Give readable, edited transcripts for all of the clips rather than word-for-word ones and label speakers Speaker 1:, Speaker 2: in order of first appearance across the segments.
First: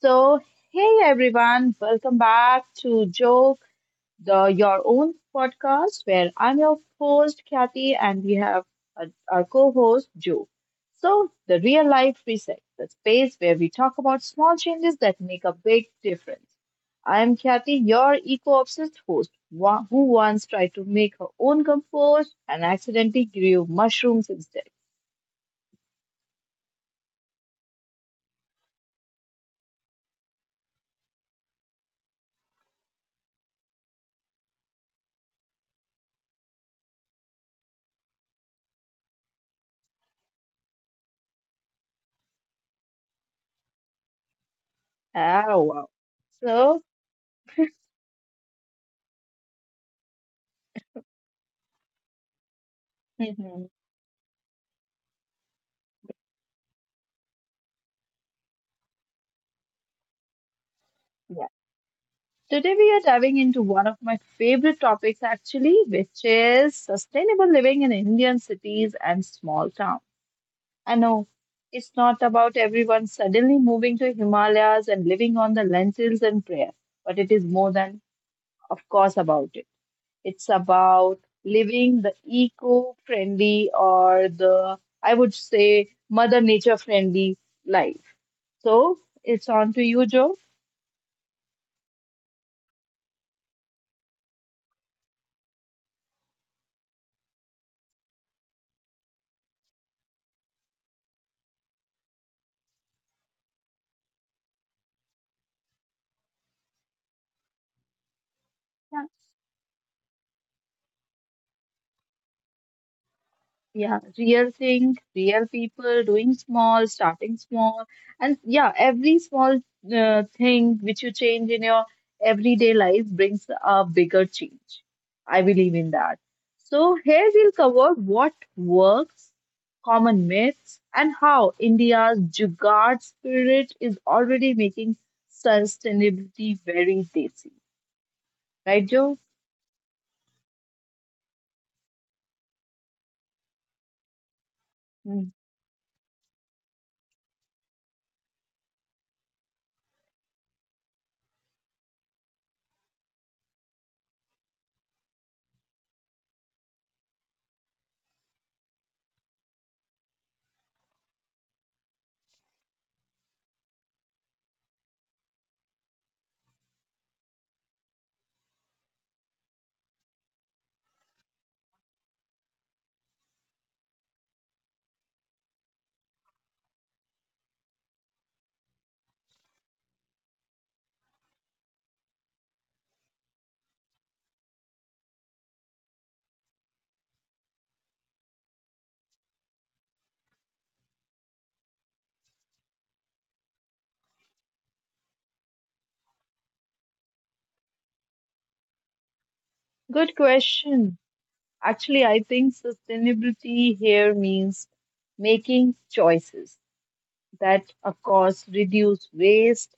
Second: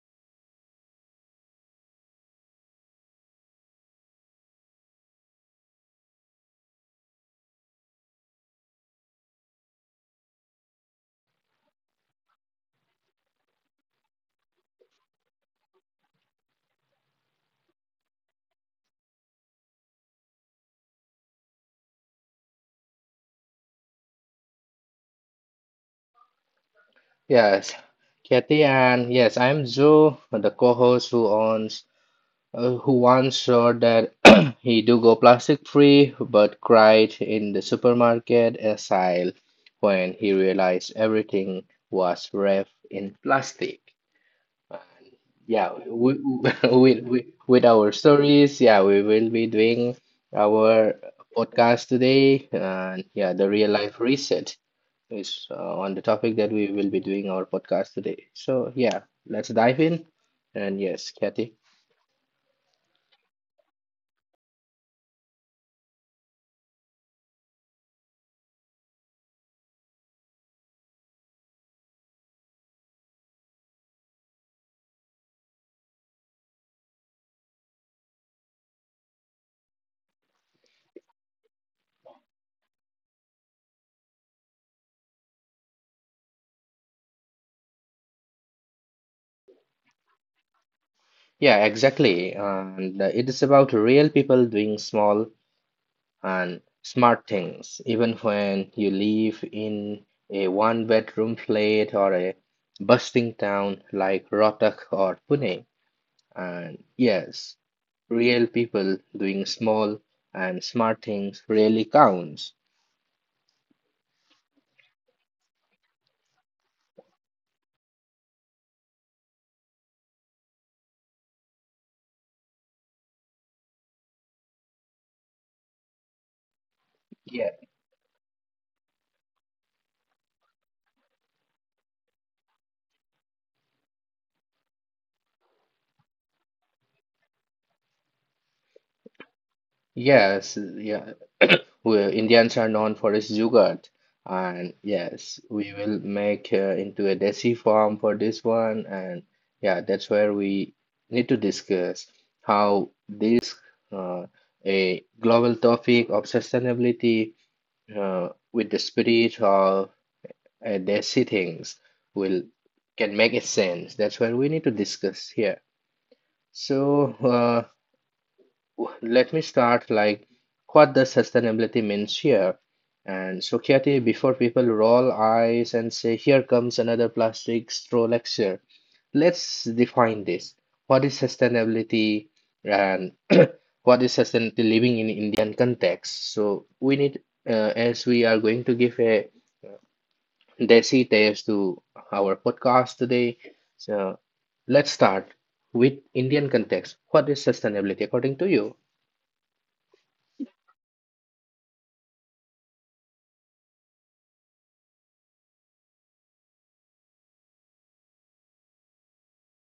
Speaker 1: So, hey everyone, welcome back to Joke, the Your Own podcast, where I'm your host, Kathy, and we have uh, our co host, Joe. So, the real life reset, the space where we talk about small changes that make a big difference. I'm Kathy, your eco obsessed host, who once tried to make her own compost and accidentally grew mushrooms instead.
Speaker 2: Yes, Kathy, and yes, I'm Joe, the co-host who once said that he do go plastic free, but cried in the supermarket aisle when he realized everything was wrapped in plastic.
Speaker 1: Oh,
Speaker 2: Yeah,
Speaker 1: wow. So,
Speaker 2: we, with our stories, yeah, we will be doing our podcast today, and yeah, the real life reset is on the topic that we will be doing our podcast today. So yeah, let's dive in. And yes,
Speaker 1: yeah.
Speaker 2: Kathy.
Speaker 1: Today, we are diving into one of my favorite topics, actually, which is sustainable living in Indian cities and small towns. I know it's not about everyone suddenly moving to Himalayas and living on the lentils and prayer, but it is more than, of course, about it. It's about living the eco friendly or the, I would say, Mother Nature friendly life. So, it's on to you, Joe.
Speaker 2: Yeah, exactly. And it is about real people doing small and smart things, even when you live in a one-bedroom flat or a bustling town like Rohtak or Pune. And yes, real people
Speaker 1: Yeah.
Speaker 2: doing small and smart things really counts.
Speaker 1: Yeah, real thing, real people doing small, starting small, and yeah, every small thing which you change in your everyday life brings a bigger change. I believe in that. So, here we'll
Speaker 2: Yeah.
Speaker 1: cover what works, common myths, and how India's Jugaad spirit is already making sustainability very tasty. Right, Joe?
Speaker 2: Yes, yeah, we, Indians are known for its yogurt. And
Speaker 1: Hmm.
Speaker 2: yes, we will make into a desi form for this one. And yeah, that's where we need to discuss how this uh, a global topic of sustainability with the spirit of desi things will can make a sense. That's where we need to discuss here. So let me start like what does sustainability means here? And Sukyati, before people roll eyes and say, here comes another plastic straw lecture, let's define this. What is sustainability and what is sustainability living in Indian context? So we need, as we are going to give a desi taste to our podcast today, so let's start with Indian context. What is sustainability according to you?
Speaker 1: Good question. Actually, I think sustainability here means making choices that, of course, reduce waste,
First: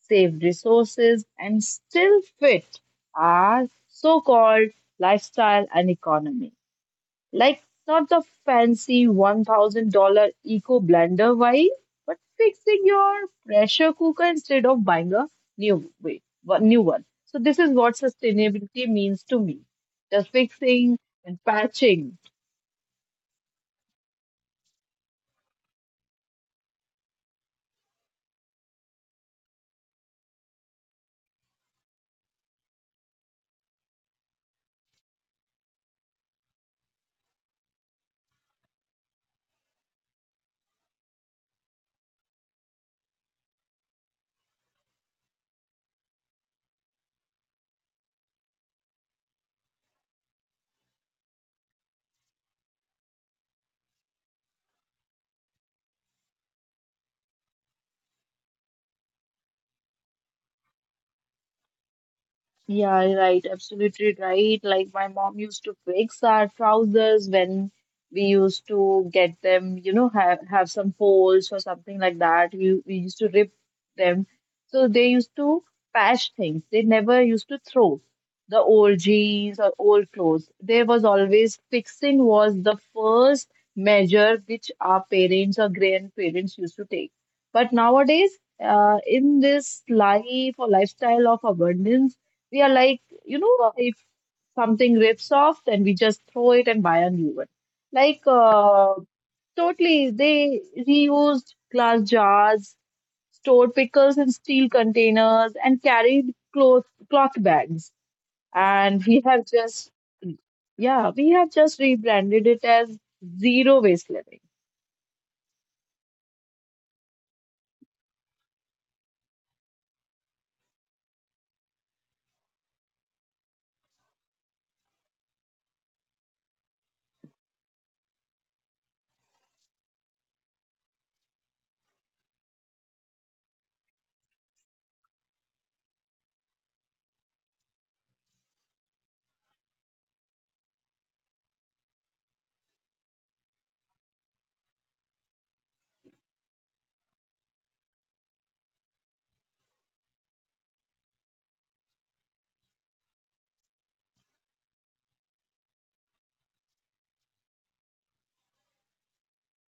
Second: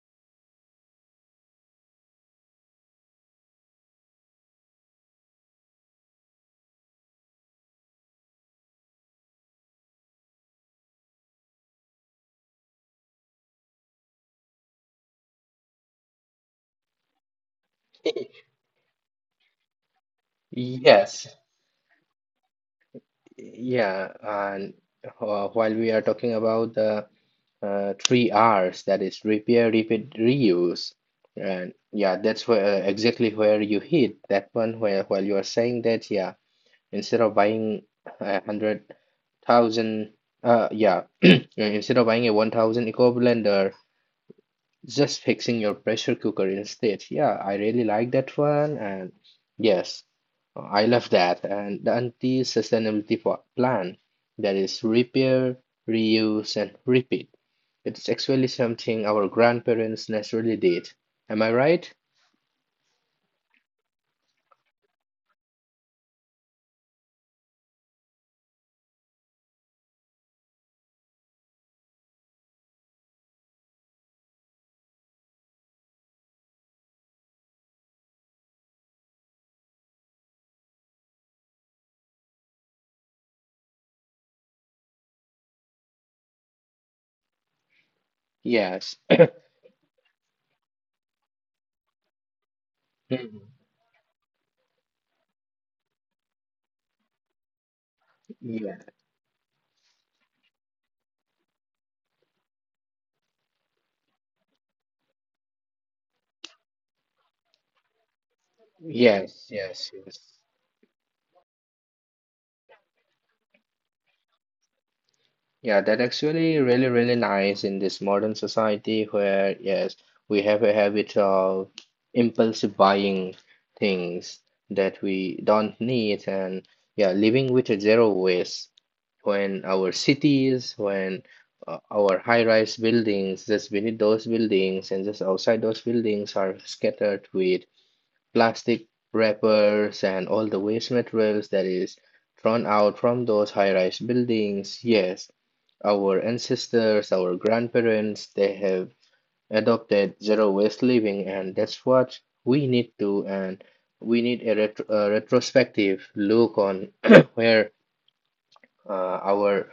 Speaker 1: save resources, and still fit our so called lifestyle and economy. Like, not the fancy $1,000 eco blender vibe, but fixing your pressure cooker instead of buying a new one. So, this is what sustainability means to me the fixing
Speaker 2: Yes,
Speaker 1: and patching.
Speaker 2: yeah, and while we are talking about the three R's, that is repair, repeat, reuse, and yeah, that's where exactly where you hit that one where while you are saying that, yeah, instead of buying 100,000, uh, yeah, instead of buying a 1,000 eco blender. Just fixing your pressure cooker instead. Yeah, I really like that one. And yes, I love that. And the anti-sustainability plan, that is repair, reuse, and repeat. It's actually something our grandparents naturally did. Am I right?
Speaker 1: Yeah, right. Absolutely right. Like my mom used to fix our trousers when we used to get them, you know, have some folds or something like that. We used to rip them. So they used to patch things. They never used to throw the old jeans or old clothes. There was always fixing was the first measure which our parents or grandparents used to take. But nowadays,
Speaker 2: Yes.
Speaker 1: in this life or lifestyle of abundance we are like, you
Speaker 2: Mhm.
Speaker 1: know, if something rips off, then we just throw it and buy a new one. Like,
Speaker 2: Yeah.
Speaker 1: totally, they reused glass jars, stored pickles in steel containers, and carried cloth bags. And
Speaker 2: Yes, yes, yes.
Speaker 1: yeah, we have just rebranded it as zero waste living.
Speaker 2: Yeah, that actually really, really nice in this modern society where, yes, we have a habit of impulsive buying things that we don't need, and yeah, living with a zero waste when our high-rise buildings, just beneath those buildings and just outside those buildings are scattered with plastic wrappers and all the waste materials that is thrown out from those high-rise buildings. Yes, our ancestors, our grandparents, they have adopted zero waste living, and that's what we need to. And we need a retrospective look on where uh, our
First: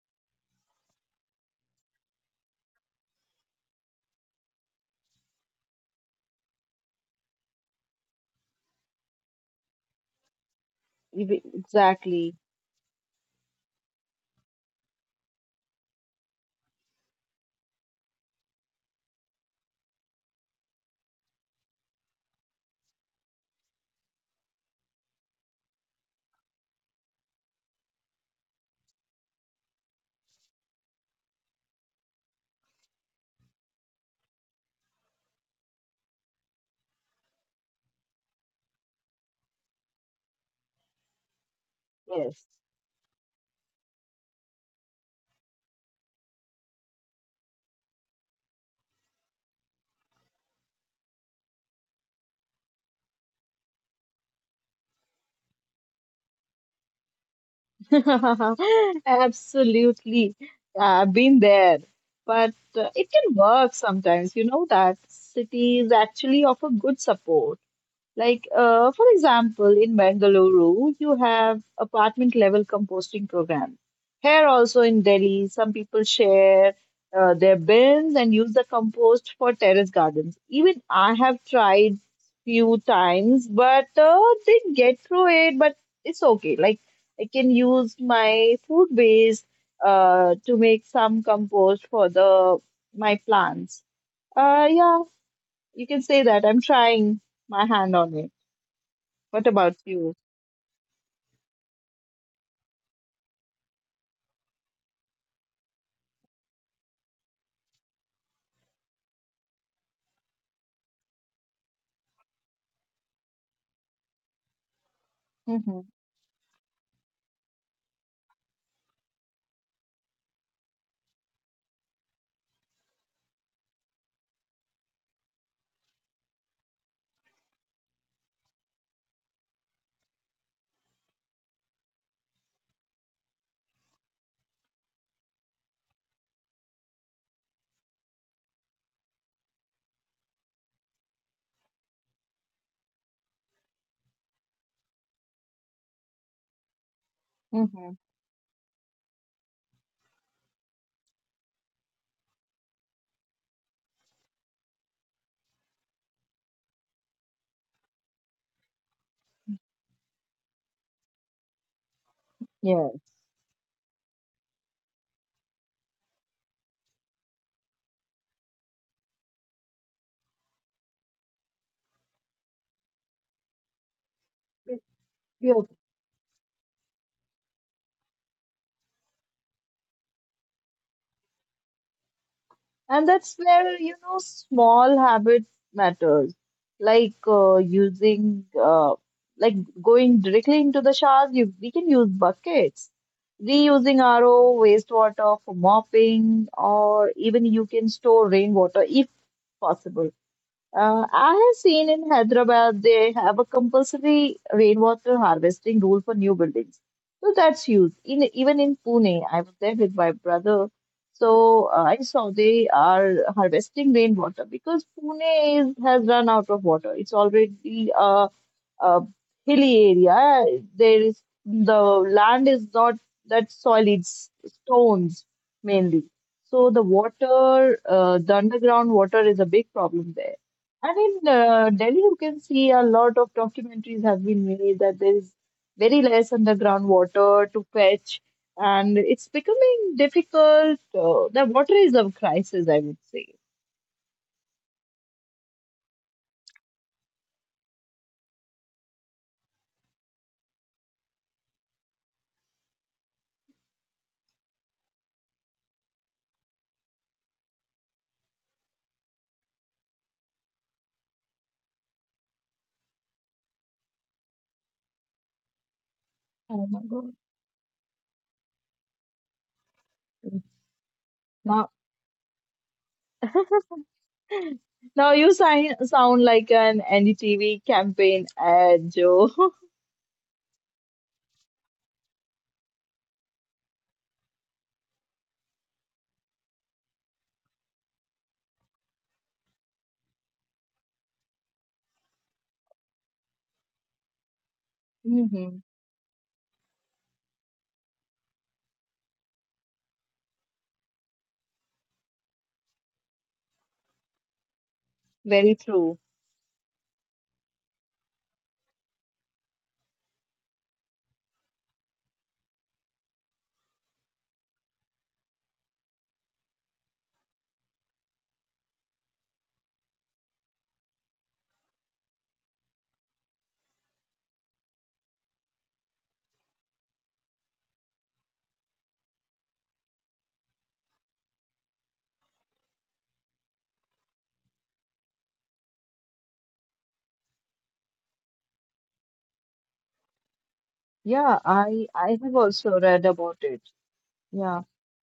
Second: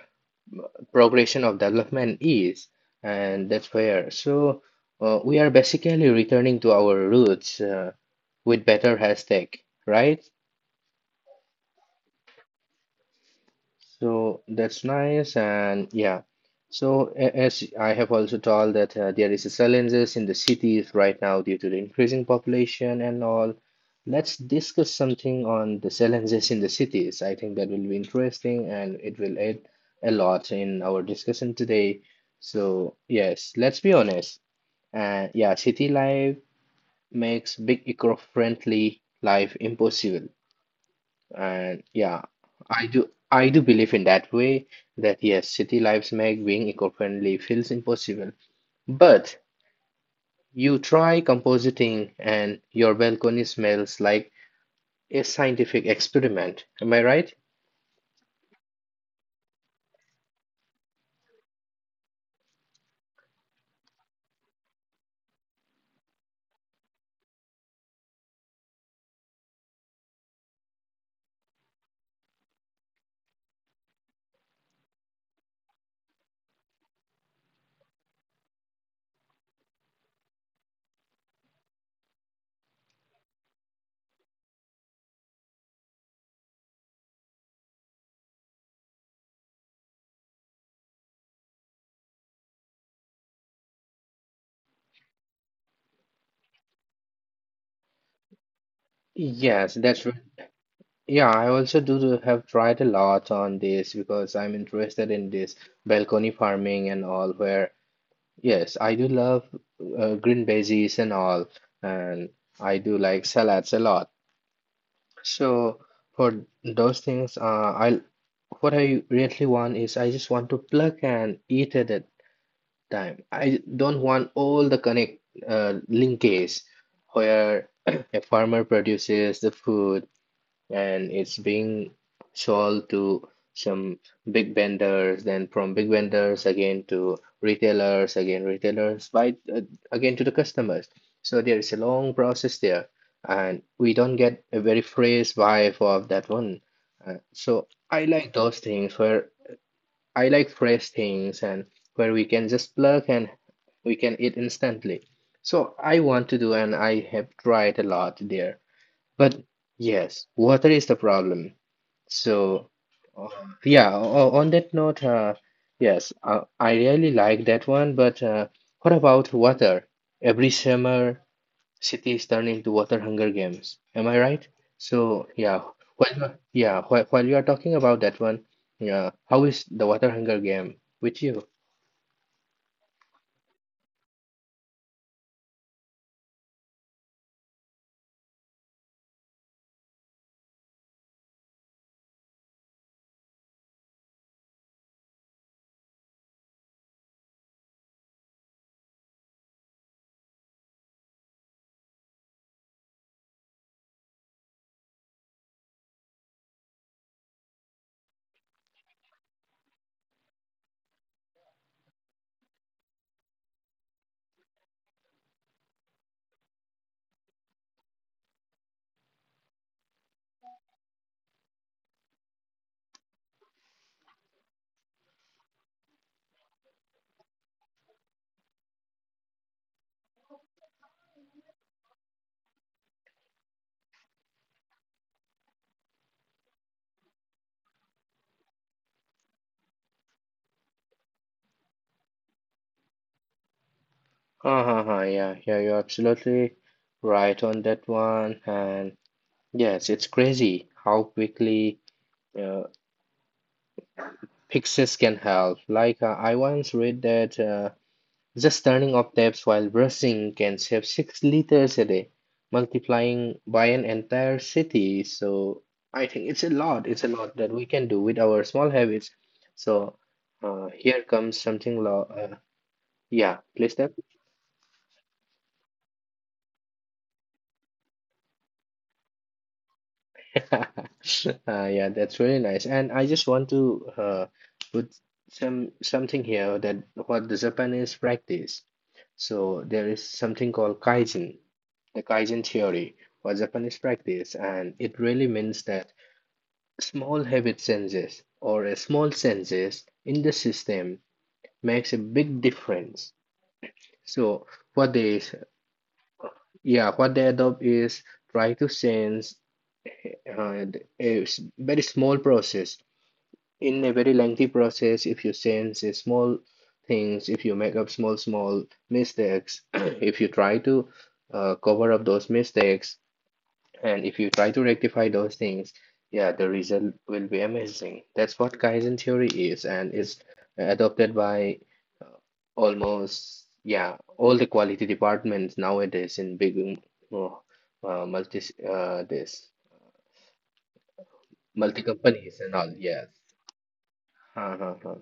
Speaker 2: progression of development is, and that's where. So we are basically returning to our roots with better hashtag, right?
Speaker 1: Exactly.
Speaker 2: So that's nice, and yeah. So as I have also told that there is a challenges in the cities right now due to the increasing population and all. Let's discuss something on the challenges in the cities. I think that will be interesting, and it will add a lot in our discussion today. So yes, let's be honest. Yeah, city life makes big eco-friendly life impossible. And yeah,
Speaker 1: Yes.
Speaker 2: I do believe in that way that yes, city lives make being eco-friendly feels impossible. But you try compositing and your balcony smells like a scientific experiment. Am I right?
Speaker 1: Absolutely. I've been there. But it can work sometimes. You know that cities actually offer good support. Like, for example, in Bengaluru, you have apartment level composting program. Here also in Delhi, some people share their bins and use the compost for terrace gardens. Even I have tried few times, but didn't get through it. But it's okay. Like, I can use my food waste to make some compost for the my plants. Yeah, you can say that. I'm trying my hand on it. What
Speaker 2: Yes,
Speaker 1: about
Speaker 2: that's right.
Speaker 1: you?
Speaker 2: Yeah, I also do have tried a lot on this because I'm interested in this balcony farming and all where yes, I do love green veggies and all, and I do like salads a lot. So
Speaker 1: Mm-hmm.
Speaker 2: for those things, I what I really want is I just want to plug and eat at that time. I don't want all the connect linkages where a farmer produces the food and it's being sold to some big vendors, then from big vendors again to retailers, again retailers, by again to the customers. So there is a long process there, and we don't get a very fresh vibe of that one. So
Speaker 1: Mm-hmm.
Speaker 2: I like those things where I like fresh things, and where we can just plug and we can eat instantly. So I want to do, and I have tried a lot there. But yes, water is the problem. So,
Speaker 1: Yeah.
Speaker 2: uh, yeah, on that note, yes, I really like that one. But what about water? Every summer, cities turn into water hunger games. Am I right? So, yeah,
Speaker 1: Yes.
Speaker 2: yeah, while you are talking about that one, yeah, how is the water hunger game with you?
Speaker 1: And that's where, you know, small habits matters. Like using, like going directly into the showers, we can use buckets. Reusing RO wastewater for mopping, or even you can store rainwater if possible. I have seen in Hyderabad they have a compulsory rainwater harvesting rule for new buildings. So that's huge. In, even in Pune, I was there with my brother. So I saw they are harvesting rainwater because Pune is, has run out of water. It's already a hilly area. There is the land is not that soil, it's stones mainly. So the water, the underground water is a big problem there. And in Delhi, you can see a lot of documentaries have been made that there is very less underground water to fetch, and it's becoming difficult. The water is a crisis, I would say.
Speaker 2: Uh-huh, yeah, yeah, you're absolutely right on that one. And yes, it's crazy how quickly. uh, Fixes can help. Like I once read that just turning off taps while brushing can save 6 liters a day, multiplying by an entire city. So I think it's a
Speaker 1: Oh my
Speaker 2: lot. It's a
Speaker 1: God.
Speaker 2: lot that we can do with our small habits. So here comes
Speaker 1: Now,
Speaker 2: something. Lo Yeah, please step.
Speaker 1: now you sound like an NDTV campaign ad, Joe.
Speaker 2: uh, yeah, that's really nice. And I just want to put something here that what the Japanese practice. So there is something called kaijin. The Kaizen theory was Japanese practice, and it really
Speaker 1: Hmm.
Speaker 2: means that small habit changes or a small changes in the system makes a big difference. So what they,
Speaker 1: Very true.
Speaker 2: yeah, what they adopt is try to change uh, very small process in a very lengthy process. If you change a small things, if you make up small small mistakes, if you try to cover up those mistakes, and if you try to rectify those things, yeah, the result will be amazing. That's what Kaizen theory is, and is adopted by uh, almost, yeah, all the quality departments nowadays in big, uh, uh, multi, uh, this,
Speaker 1: Yeah,
Speaker 2: multi
Speaker 1: I have
Speaker 2: companies and all.
Speaker 1: also read
Speaker 2: Yes.
Speaker 1: about it.
Speaker 2: Huh,
Speaker 1: Yeah.
Speaker 2: huh, huh.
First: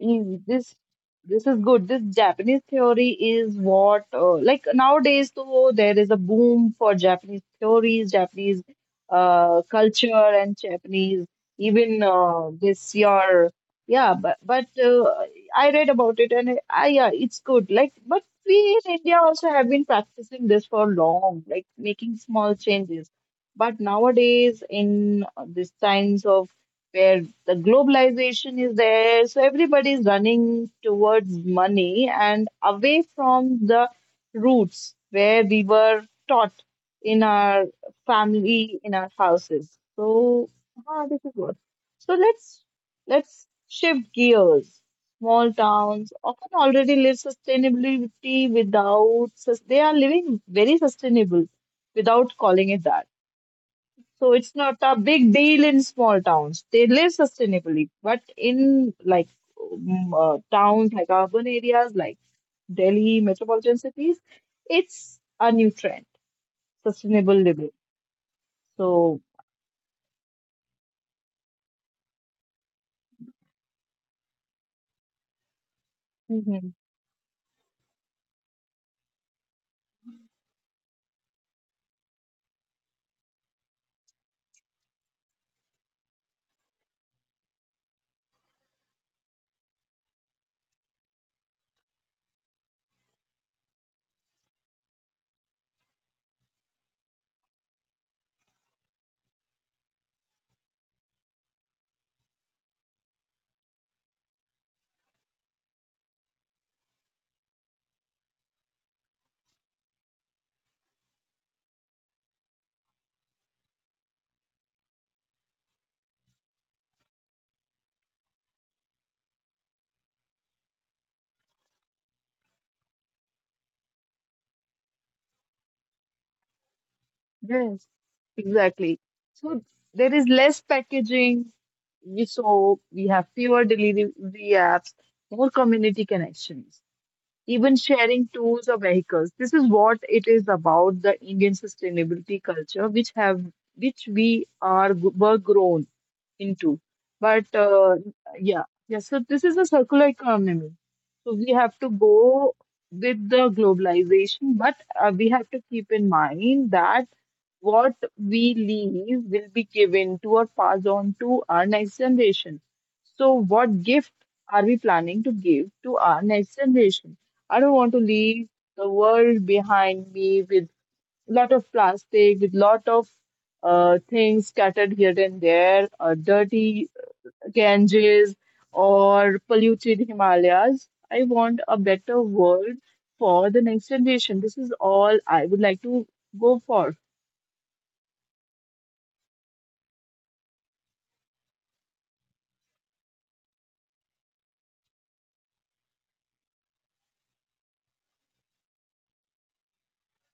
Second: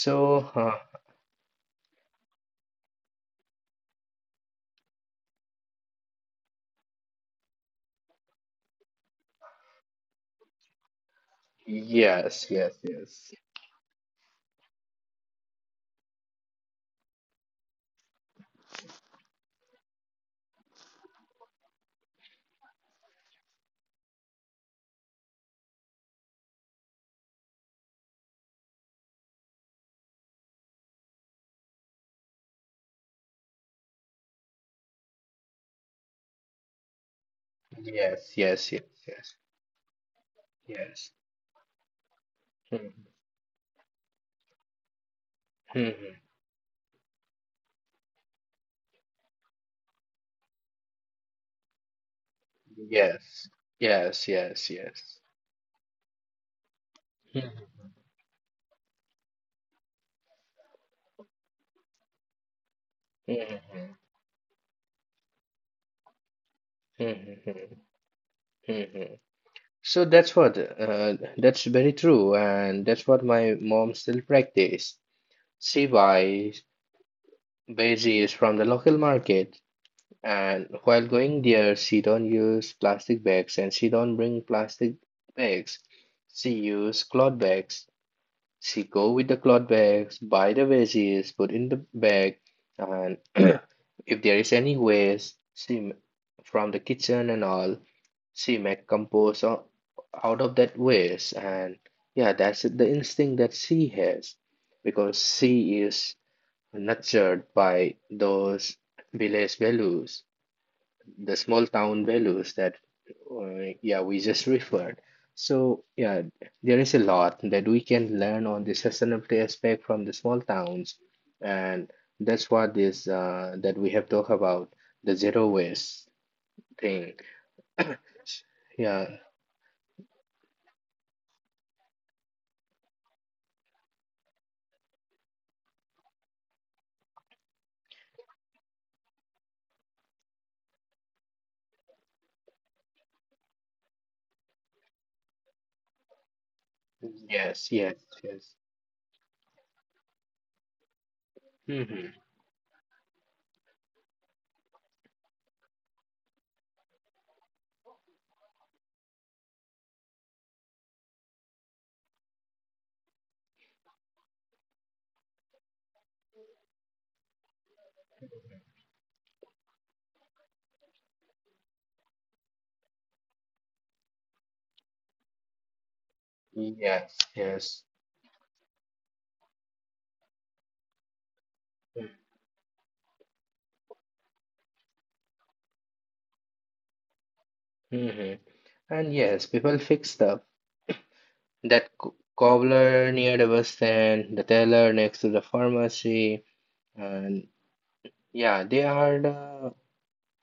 Speaker 1: Is this this is good. This Japanese theory is what like nowadays though there is a boom for Japanese theories, Japanese culture, and Japanese even
Speaker 2: yes, yes,
Speaker 1: this
Speaker 2: yes,
Speaker 1: year. Yeah, but I read about it and I yeah, it's good. Like, but we in India also have been practicing this for long, like making small changes. But nowadays in this times of where the globalization is there. So everybody is running towards money and away from the roots where we were taught in our
Speaker 2: yes, yes,
Speaker 1: family,
Speaker 2: yes,
Speaker 1: in our
Speaker 2: yes,
Speaker 1: houses. So ah,
Speaker 2: yes.
Speaker 1: this is what. So
Speaker 2: Mhm,
Speaker 1: let's shift gears. Small towns
Speaker 2: mhm.
Speaker 1: often already live sustainability without they are living very sustainable without calling it that
Speaker 2: Yes, yes,
Speaker 1: so it's
Speaker 2: yes,
Speaker 1: not a
Speaker 2: yes.
Speaker 1: big deal in small towns. They live
Speaker 2: Mhm.
Speaker 1: sustainably, but in like towns, like urban areas, like Delhi metropolitan
Speaker 2: Mhm.
Speaker 1: cities, it's a new trend,
Speaker 2: Hmm,
Speaker 1: sustainable living.
Speaker 2: hmm.
Speaker 1: So
Speaker 2: So that's very true, and that's what my mom still practice. She buys
Speaker 1: hmm
Speaker 2: veggies from the local market, and while going there, she don't use plastic bags and she don't bring plastic bags. She use cloth bags. She go with the cloth bags, buy the veggies, put in the bag, and if there is any waste, from the kitchen and all, she make compost out of that waste. And yeah, that's the instinct that she has because she is nurtured by those village values, the small town values that yeah, we just referred. So yeah, there is a lot that we can learn on the sustainability aspect from the small towns, and that's what this that we have talked about, the zero waste thing.
Speaker 1: yes, exactly.
Speaker 2: Yeah,
Speaker 1: So there is less packaging. We so we have fewer delivery apps, more community connections. Even sharing tools or vehicles. This is what it is about the Indian sustainability culture, which have which we are were grown into.
Speaker 2: yes,
Speaker 1: But
Speaker 2: yes, yes,
Speaker 1: yeah, yeah. So this is a circular economy. So we have to
Speaker 2: hmm,
Speaker 1: go with the globalization, but we have to keep in mind that what we leave will be given to or passed on to our next generation. So what gift are we planning to give to our next generation? I don't want to leave the world behind me with lot of plastic, with lot of things scattered here and there, dirty
Speaker 2: yes, yes,
Speaker 1: Ganges or polluted Himalayas. I want a better world for the next generation. This is all I would like to go for.
Speaker 2: hmm. And yes, people fix stuff. That cobbler near the bus stand, the teller next to the pharmacy, and yeah, they are the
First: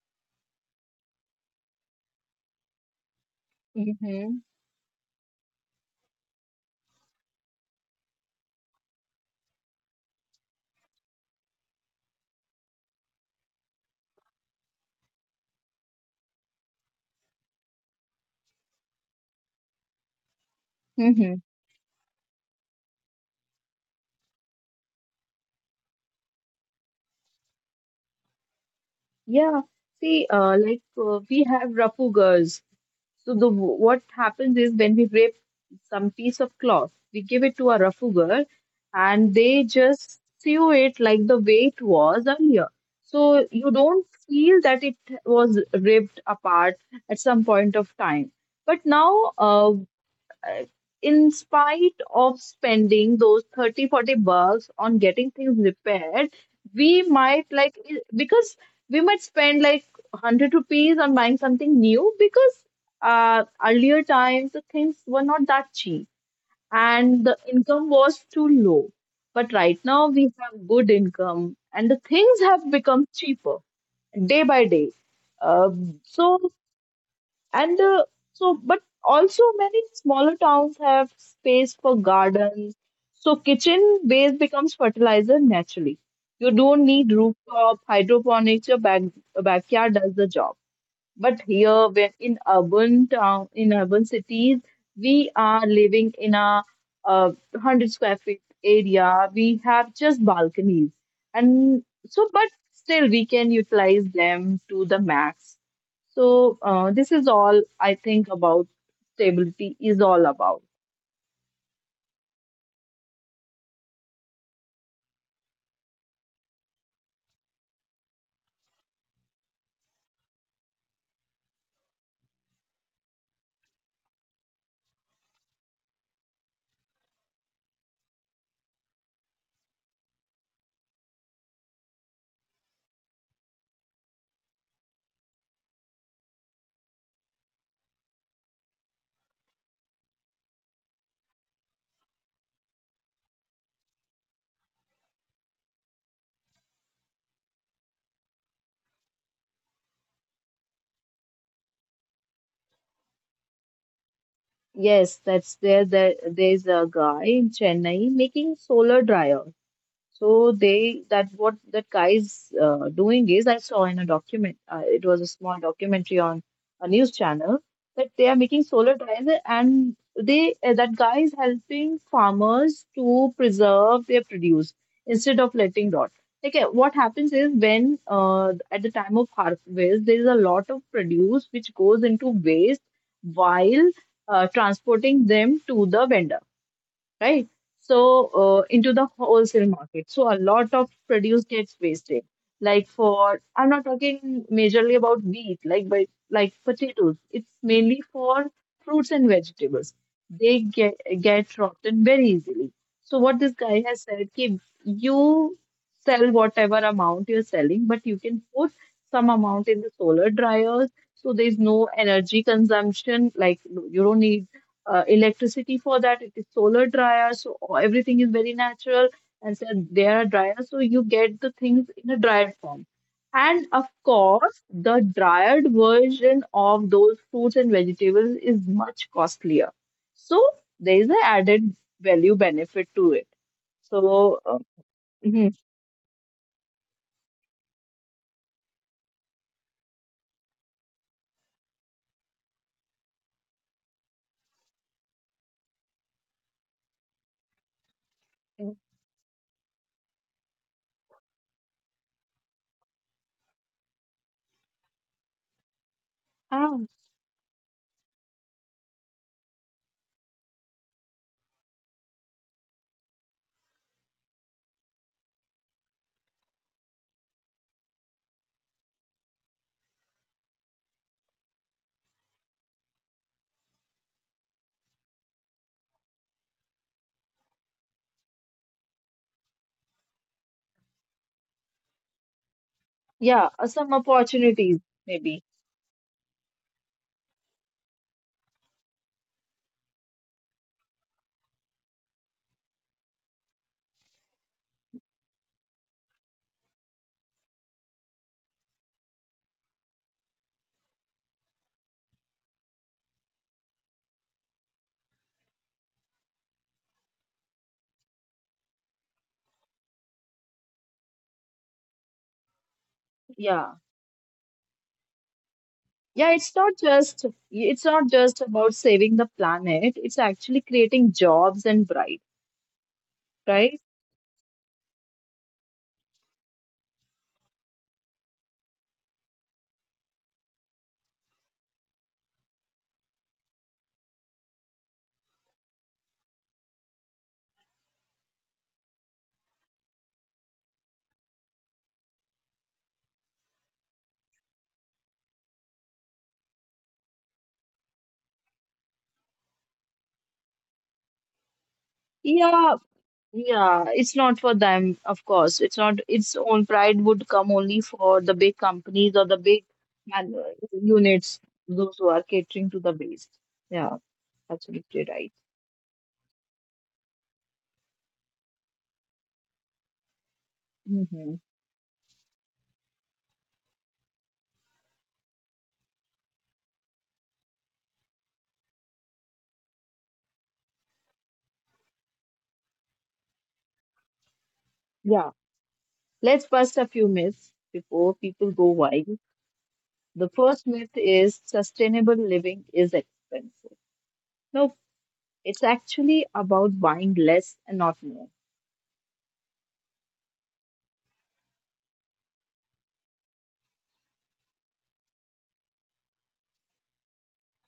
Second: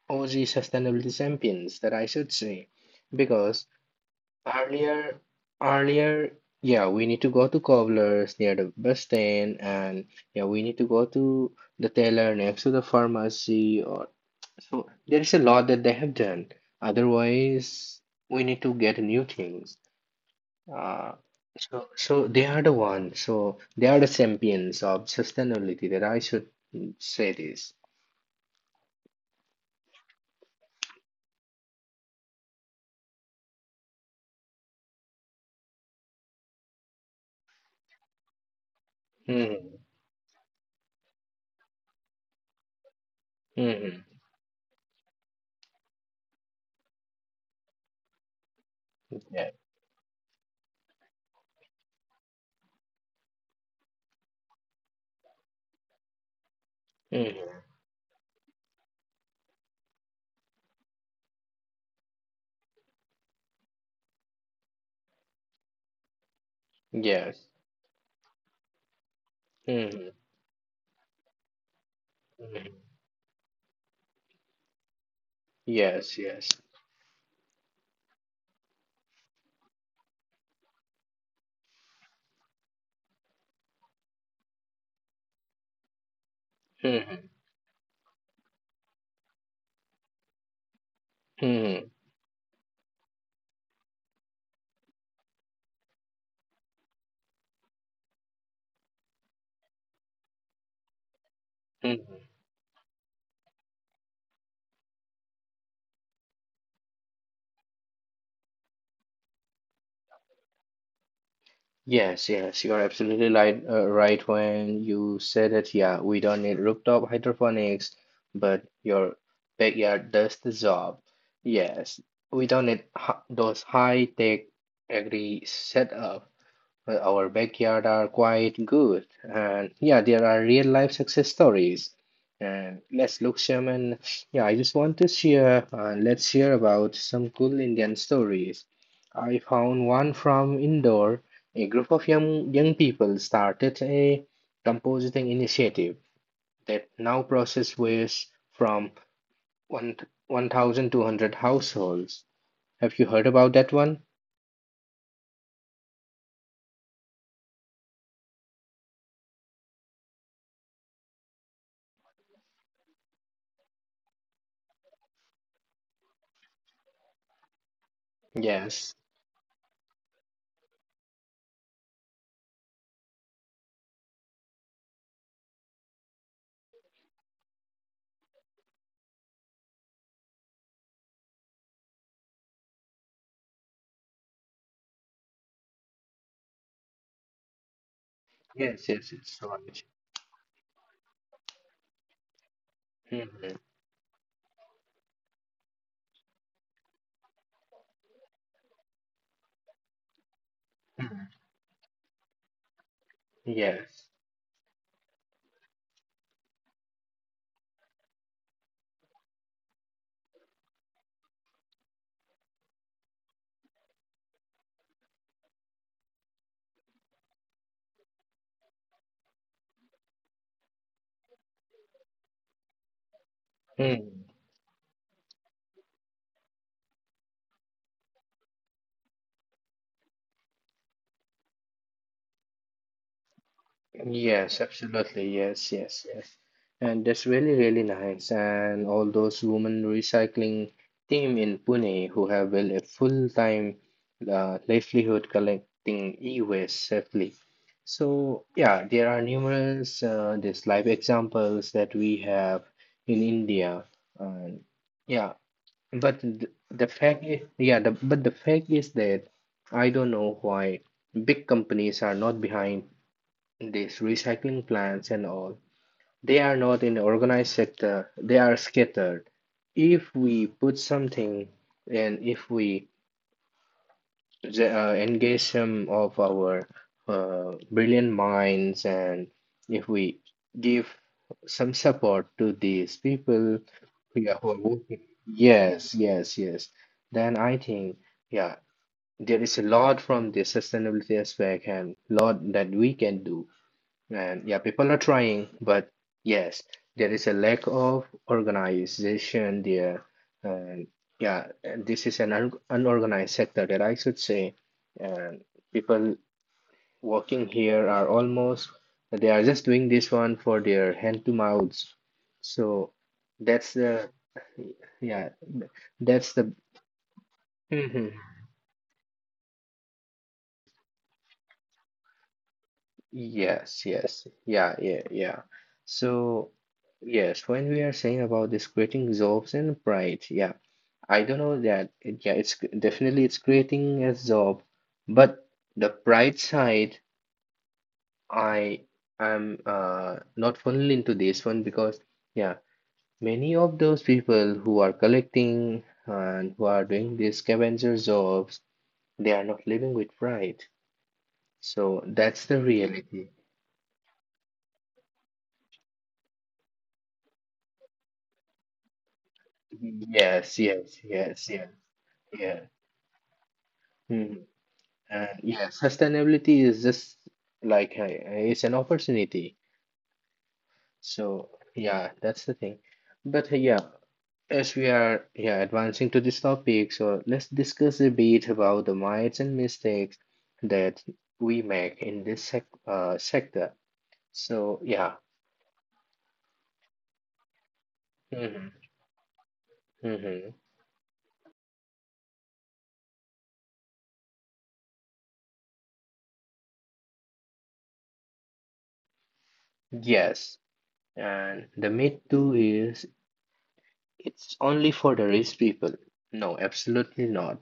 Speaker 2: OG sustainability champions that I should say. Because
Speaker 1: Mm-hmm.
Speaker 2: earlier, earlier, yeah, we need to go to Cobbler's near the bus stand, and yeah, we need to go to the tailor next to the pharmacy. Or so there is a lot that they have done. Otherwise, we need to get new things. Uh,
Speaker 1: Mm-hmm.
Speaker 2: so they are the one. So they are the champions of sustainability that I should say this.
Speaker 1: Yeah. See, like we have Rapu girls. So the what happens is when we rip some piece of cloth, we give it to a rougher and they
Speaker 2: Hmm.
Speaker 1: just sew it like the way it was earlier. So you
Speaker 2: Mm-hmm.
Speaker 1: don't feel that it was ripped apart at some point of time. But now,
Speaker 2: Yeah.
Speaker 1: uh, in spite of spending those 30 40 bucks on getting things repaired we might
Speaker 2: Mm-hmm.
Speaker 1: like because we might spend like 100 rupees on buying something new because earlier times the things were not that cheap and the
Speaker 2: Yes.
Speaker 1: income was too low but right now
Speaker 2: Mm-hmm.
Speaker 1: we have good income and the things have become
Speaker 2: Mm-hmm.
Speaker 1: cheaper day by day.
Speaker 2: Yes.
Speaker 1: So
Speaker 2: Yes.
Speaker 1: and so, but also many smaller towns have space for gardens. So kitchen waste becomes fertilizer naturally. You don't need
Speaker 2: Mm-hmm.
Speaker 1: rooftop hydroponics. Backyard does the job. But here,
Speaker 2: Mm-hmm.
Speaker 1: when in urban town, in urban cities, we are living in a 100 square feet area. We have just balconies. And so,
Speaker 2: Mm-hmm.
Speaker 1: but still, we can utilize them to the max. So, this is all I think about stability is all about.
Speaker 2: Yes. Yes. You're absolutely right. Right when you said that. Yeah, we don't need rooftop hydroponics, but your backyard does the job. Yes. We don't need h those high-tech agri setup. Our backyard are quite good. And yeah, there are real life success stories. And let's look, Sherman. Yeah, I just want to share, let's hear about some cool Indian stories. I found one from Indore. A group of young people started a compositing initiative that now process waste from one 1,200 households. Have you heard about that one?
Speaker 1: Yes, that's there. There's a guy in Chennai making solar dryer. So they that what that guy's doing is I saw in a document. It was a small documentary on a news channel that they are making solar
Speaker 2: Yes.
Speaker 1: tires and they that guy is helping farmers to preserve their produce instead of letting rot. Okay, what happens is when at the time of harvest there is a lot of produce which goes into waste while transporting them to the vendor right? So into
Speaker 2: Yes,
Speaker 1: the
Speaker 2: yes, it's
Speaker 1: wholesale
Speaker 2: right.
Speaker 1: market. So a lot of produce gets wasted. Like for
Speaker 2: Mhm.
Speaker 1: I'm not talking majorly about wheat, like but like potatoes. It's mainly for fruits and vegetables. They get rotten very easily. So what this guy has
Speaker 2: Yes.
Speaker 1: said, ki you sell whatever amount you're selling, but you can put some amount in the solar dryers. So there's no energy consumption. Like you don't need electricity for that. It is solar dryer, so everything is very natural. And so there are dryers so you get the things in a dried form. And of
Speaker 2: Mm.
Speaker 1: course, the dried version of those fruits and vegetables is much costlier. So there is an added value benefit to it. So,
Speaker 2: Yes, absolutely.
Speaker 1: mhm.
Speaker 2: Yes, yes, yes. And that's really, really nice. And all those women recycling team in Pune who have built a full-time livelihood collecting e-waste safely. So yeah, there are numerous these live examples that we have in India. And yeah, but th-
Speaker 1: Ah,
Speaker 2: the fact is, yeah, the fact is that I don't know why big companies are not behind these recycling plants and all. They are not in the organized sector. They are scattered. If we put something and if we engage some of our brilliant minds and if we give some support to these
Speaker 1: yeah,
Speaker 2: people
Speaker 1: some
Speaker 2: who are
Speaker 1: opportunities
Speaker 2: working.
Speaker 1: maybe.
Speaker 2: Yes, yes, yes. Then I think, yeah, there is a lot from the sustainability aspect and lot that we can do. And yeah, people are trying, but yes, there is a lack of organization there. And yeah, and this is an un unorganized sector that I should say. And people working here are almost, they are just doing this one for their hand to mouths. So
Speaker 1: Yeah.
Speaker 2: that's the, yeah,
Speaker 1: Yeah,
Speaker 2: that's the,
Speaker 1: it's not just about saving the planet. It's actually creating jobs and bright, right?
Speaker 2: yes, yes, yeah, yeah, yeah. So, yes, when we are saying about this creating jobs and pride, yeah, I don't know that. Yeah, definitely it's creating a job, but the pride side, I am not fully into this one because, yeah, many of those people who are collecting and who are doing these scavenger jobs, they are not living with pride. So that's the
Speaker 1: Yeah,
Speaker 2: reality.
Speaker 1: yeah. It's not for them, of course. It's not. Its own pride would come only for the big companies or the big man-
Speaker 2: Yes, yes,
Speaker 1: units,
Speaker 2: yes, yes.
Speaker 1: those who are
Speaker 2: Yeah.
Speaker 1: catering to the waste. Yeah,
Speaker 2: Hmm.
Speaker 1: absolutely right.
Speaker 2: And yeah, sustainability is just like it's an opportunity.
Speaker 1: Hmm.
Speaker 2: So yeah, that's the thing. But yeah, as we are, yeah, advancing to this topic, so let's discuss a bit about the mites and mistakes that we make in this sector. So yeah.
Speaker 1: Yeah. Let's bust a few myths before people go
Speaker 2: Hmm,
Speaker 1: wild. The
Speaker 2: hmm.
Speaker 1: first myth is sustainable living is expensive. No, it's actually about buying less and not more.
Speaker 2: Yes. And the myth too is it's only for the rich people. No, absolutely not.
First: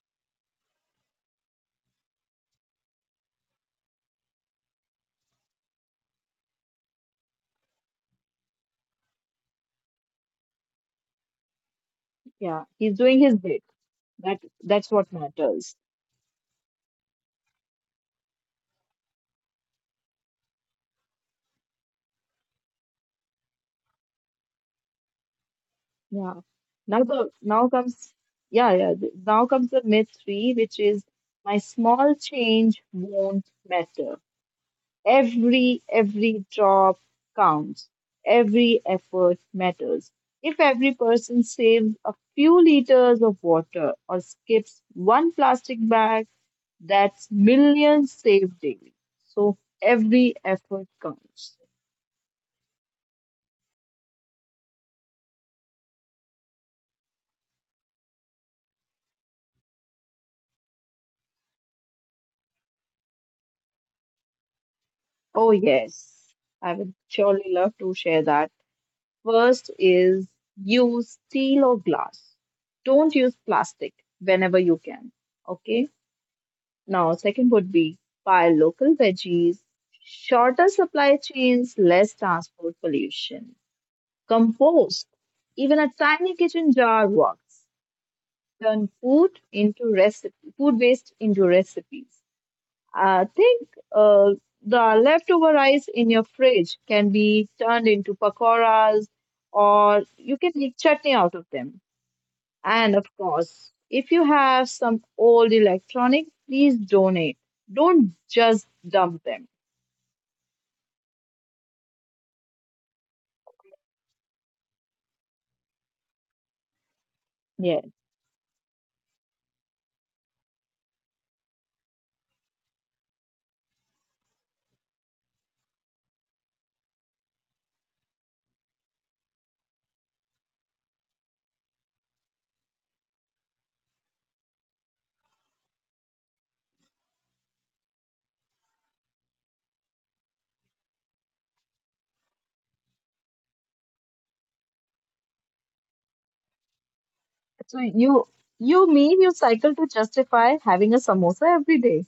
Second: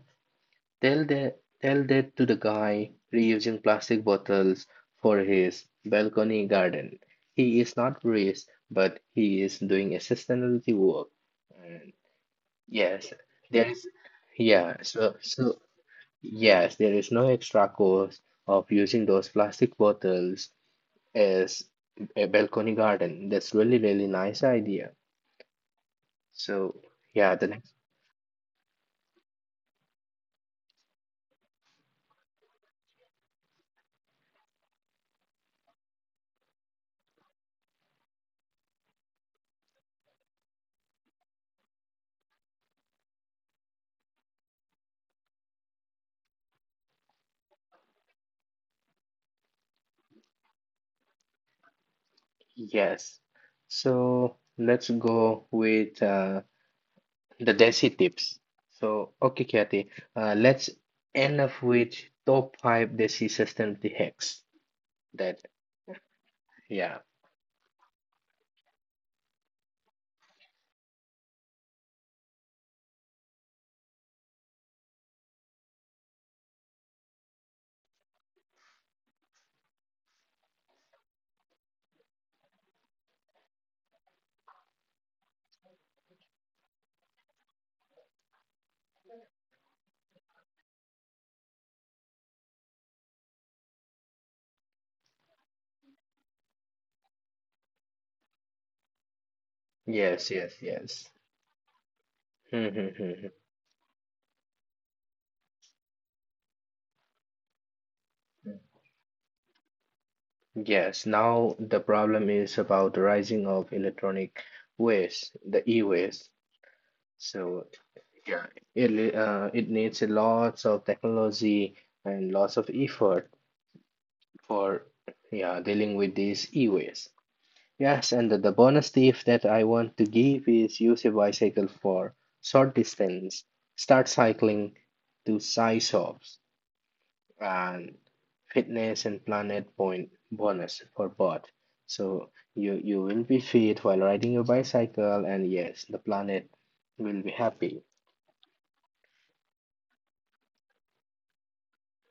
Speaker 2: Tell that to the guy reusing plastic bottles for his balcony garden. He is not rich, but he is doing a sustainability work. And
Speaker 1: Yeah, he's
Speaker 2: yes,
Speaker 1: doing his bit.
Speaker 2: there is,
Speaker 1: That
Speaker 2: yeah,
Speaker 1: that's what
Speaker 2: so, so,
Speaker 1: matters.
Speaker 2: yes, there is no extra cost of using those plastic bottles as a balcony garden. That's really, really nice idea.
Speaker 1: Yeah.
Speaker 2: So,
Speaker 1: Now the
Speaker 2: yeah, the
Speaker 1: now
Speaker 2: next,
Speaker 1: comes yeah yeah th- now comes the myth three, which is my small change won't matter. Every drop counts. Every effort matters. If every person saves a few liters of water or skips one plastic bag, that's millions saved daily. So every effort counts.
Speaker 2: yes. So, let's go with, the Desi tips. So, okay, Kathy, let's end up with top five Desi sustainability hacks. That,
Speaker 1: Oh yes, I would
Speaker 2: yeah,
Speaker 1: surely love to share that. First is use steel or glass. Don't use plastic whenever you can. Okay. Now, second would be buy local veggies, shorter supply chains, less transport pollution. Compost, even a tiny kitchen jar works. Turn food into recipe, food waste into recipes. I think uh, the leftover rice in your fridge can be turned into pakoras, or
Speaker 2: yes,
Speaker 1: you can
Speaker 2: yes,
Speaker 1: make
Speaker 2: yes.
Speaker 1: chutney out of them.
Speaker 2: Hmm, hmm,
Speaker 1: And of
Speaker 2: hmm, hmm,
Speaker 1: course, if you have some old electronic, please donate. Don't
Speaker 2: hmm.
Speaker 1: just dump them.
Speaker 2: Yes, now the problem is about the rising of electronic waste, the e-waste. So,
Speaker 1: Yeah.
Speaker 2: yeah, it needs a lots of technology and lots of effort for, yeah, dealing with these e-waste. Yes, and the bonus tip that I want to give is use a bicycle for short distance. Start cycling to size shops and fitness and planet point bonus for both. So you will be fit while riding your bicycle, and yes, the planet will be
Speaker 1: So
Speaker 2: happy.
Speaker 1: you mean you cycle to justify having a samosa every day.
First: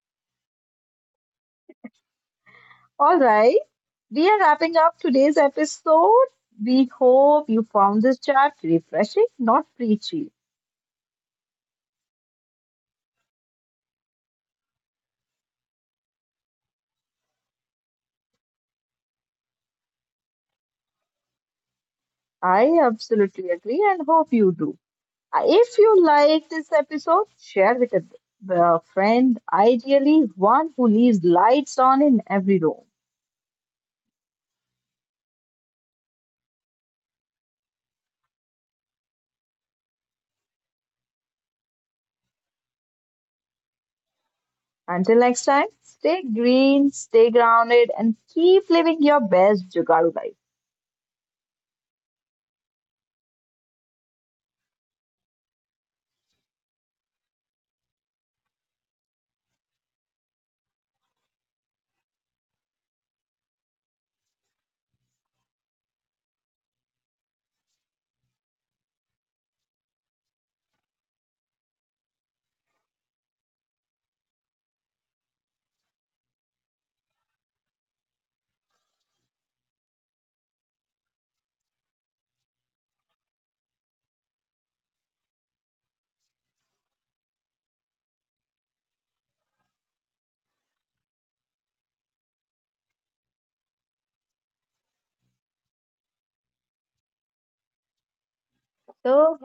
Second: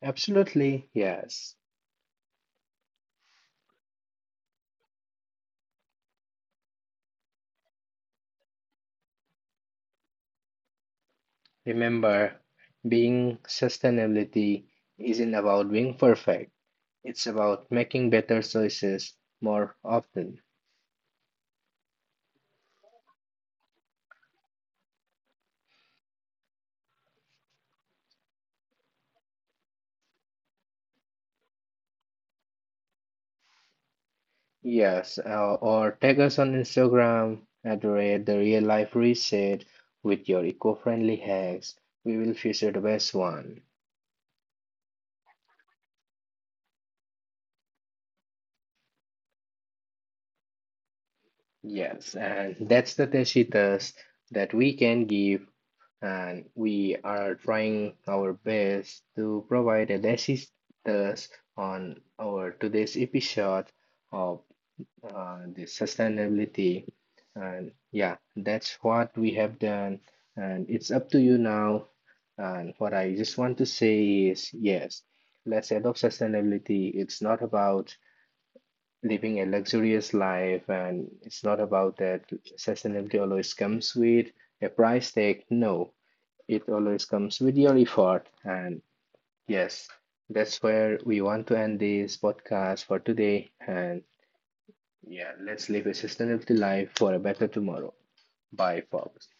Speaker 2: Absolutely, yes.
Speaker 1: All right. We are wrapping up today's episode. We hope you found this chat refreshing, not preachy.
Speaker 2: Remember, being sustainability isn't about being perfect. It's about making better choices more often.
Speaker 1: I absolutely agree and hope you do. If you like this episode, share with a friend, ideally one who leaves lights on in every room.
Speaker 2: Yes, or tag us on Instagram at the rate the real life reset with your eco-friendly hacks. We will feature the best one.
Speaker 1: Until next time, stay green, stay grounded, and keep living your best Jugaadu life.
Speaker 2: Yes, and that's the Teshitas that we can give, and we are trying our best to provide a Teshitas on our today's episode of the sustainability. And yeah, that's what we have done. And it's up to you now. And what I just want to say is yes, let's adopt sustainability. It's not about living a luxurious life, and it's not about that sustainability always comes with a price tag. No, it always comes with your effort. And yes, that's where we want to end this podcast for today. And yeah, let's live a sustainable life for a better tomorrow. Bye, folks.
Speaker 1: So,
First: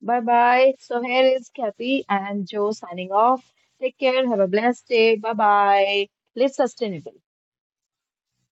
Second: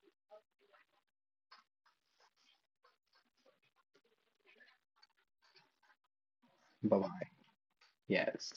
Speaker 1: bye bye. So, here is Kathy and Joe signing off. Take care. Have a blessed day. Bye bye. Live
Speaker 2: Bye
Speaker 1: sustainable.
Speaker 2: bye. Yes.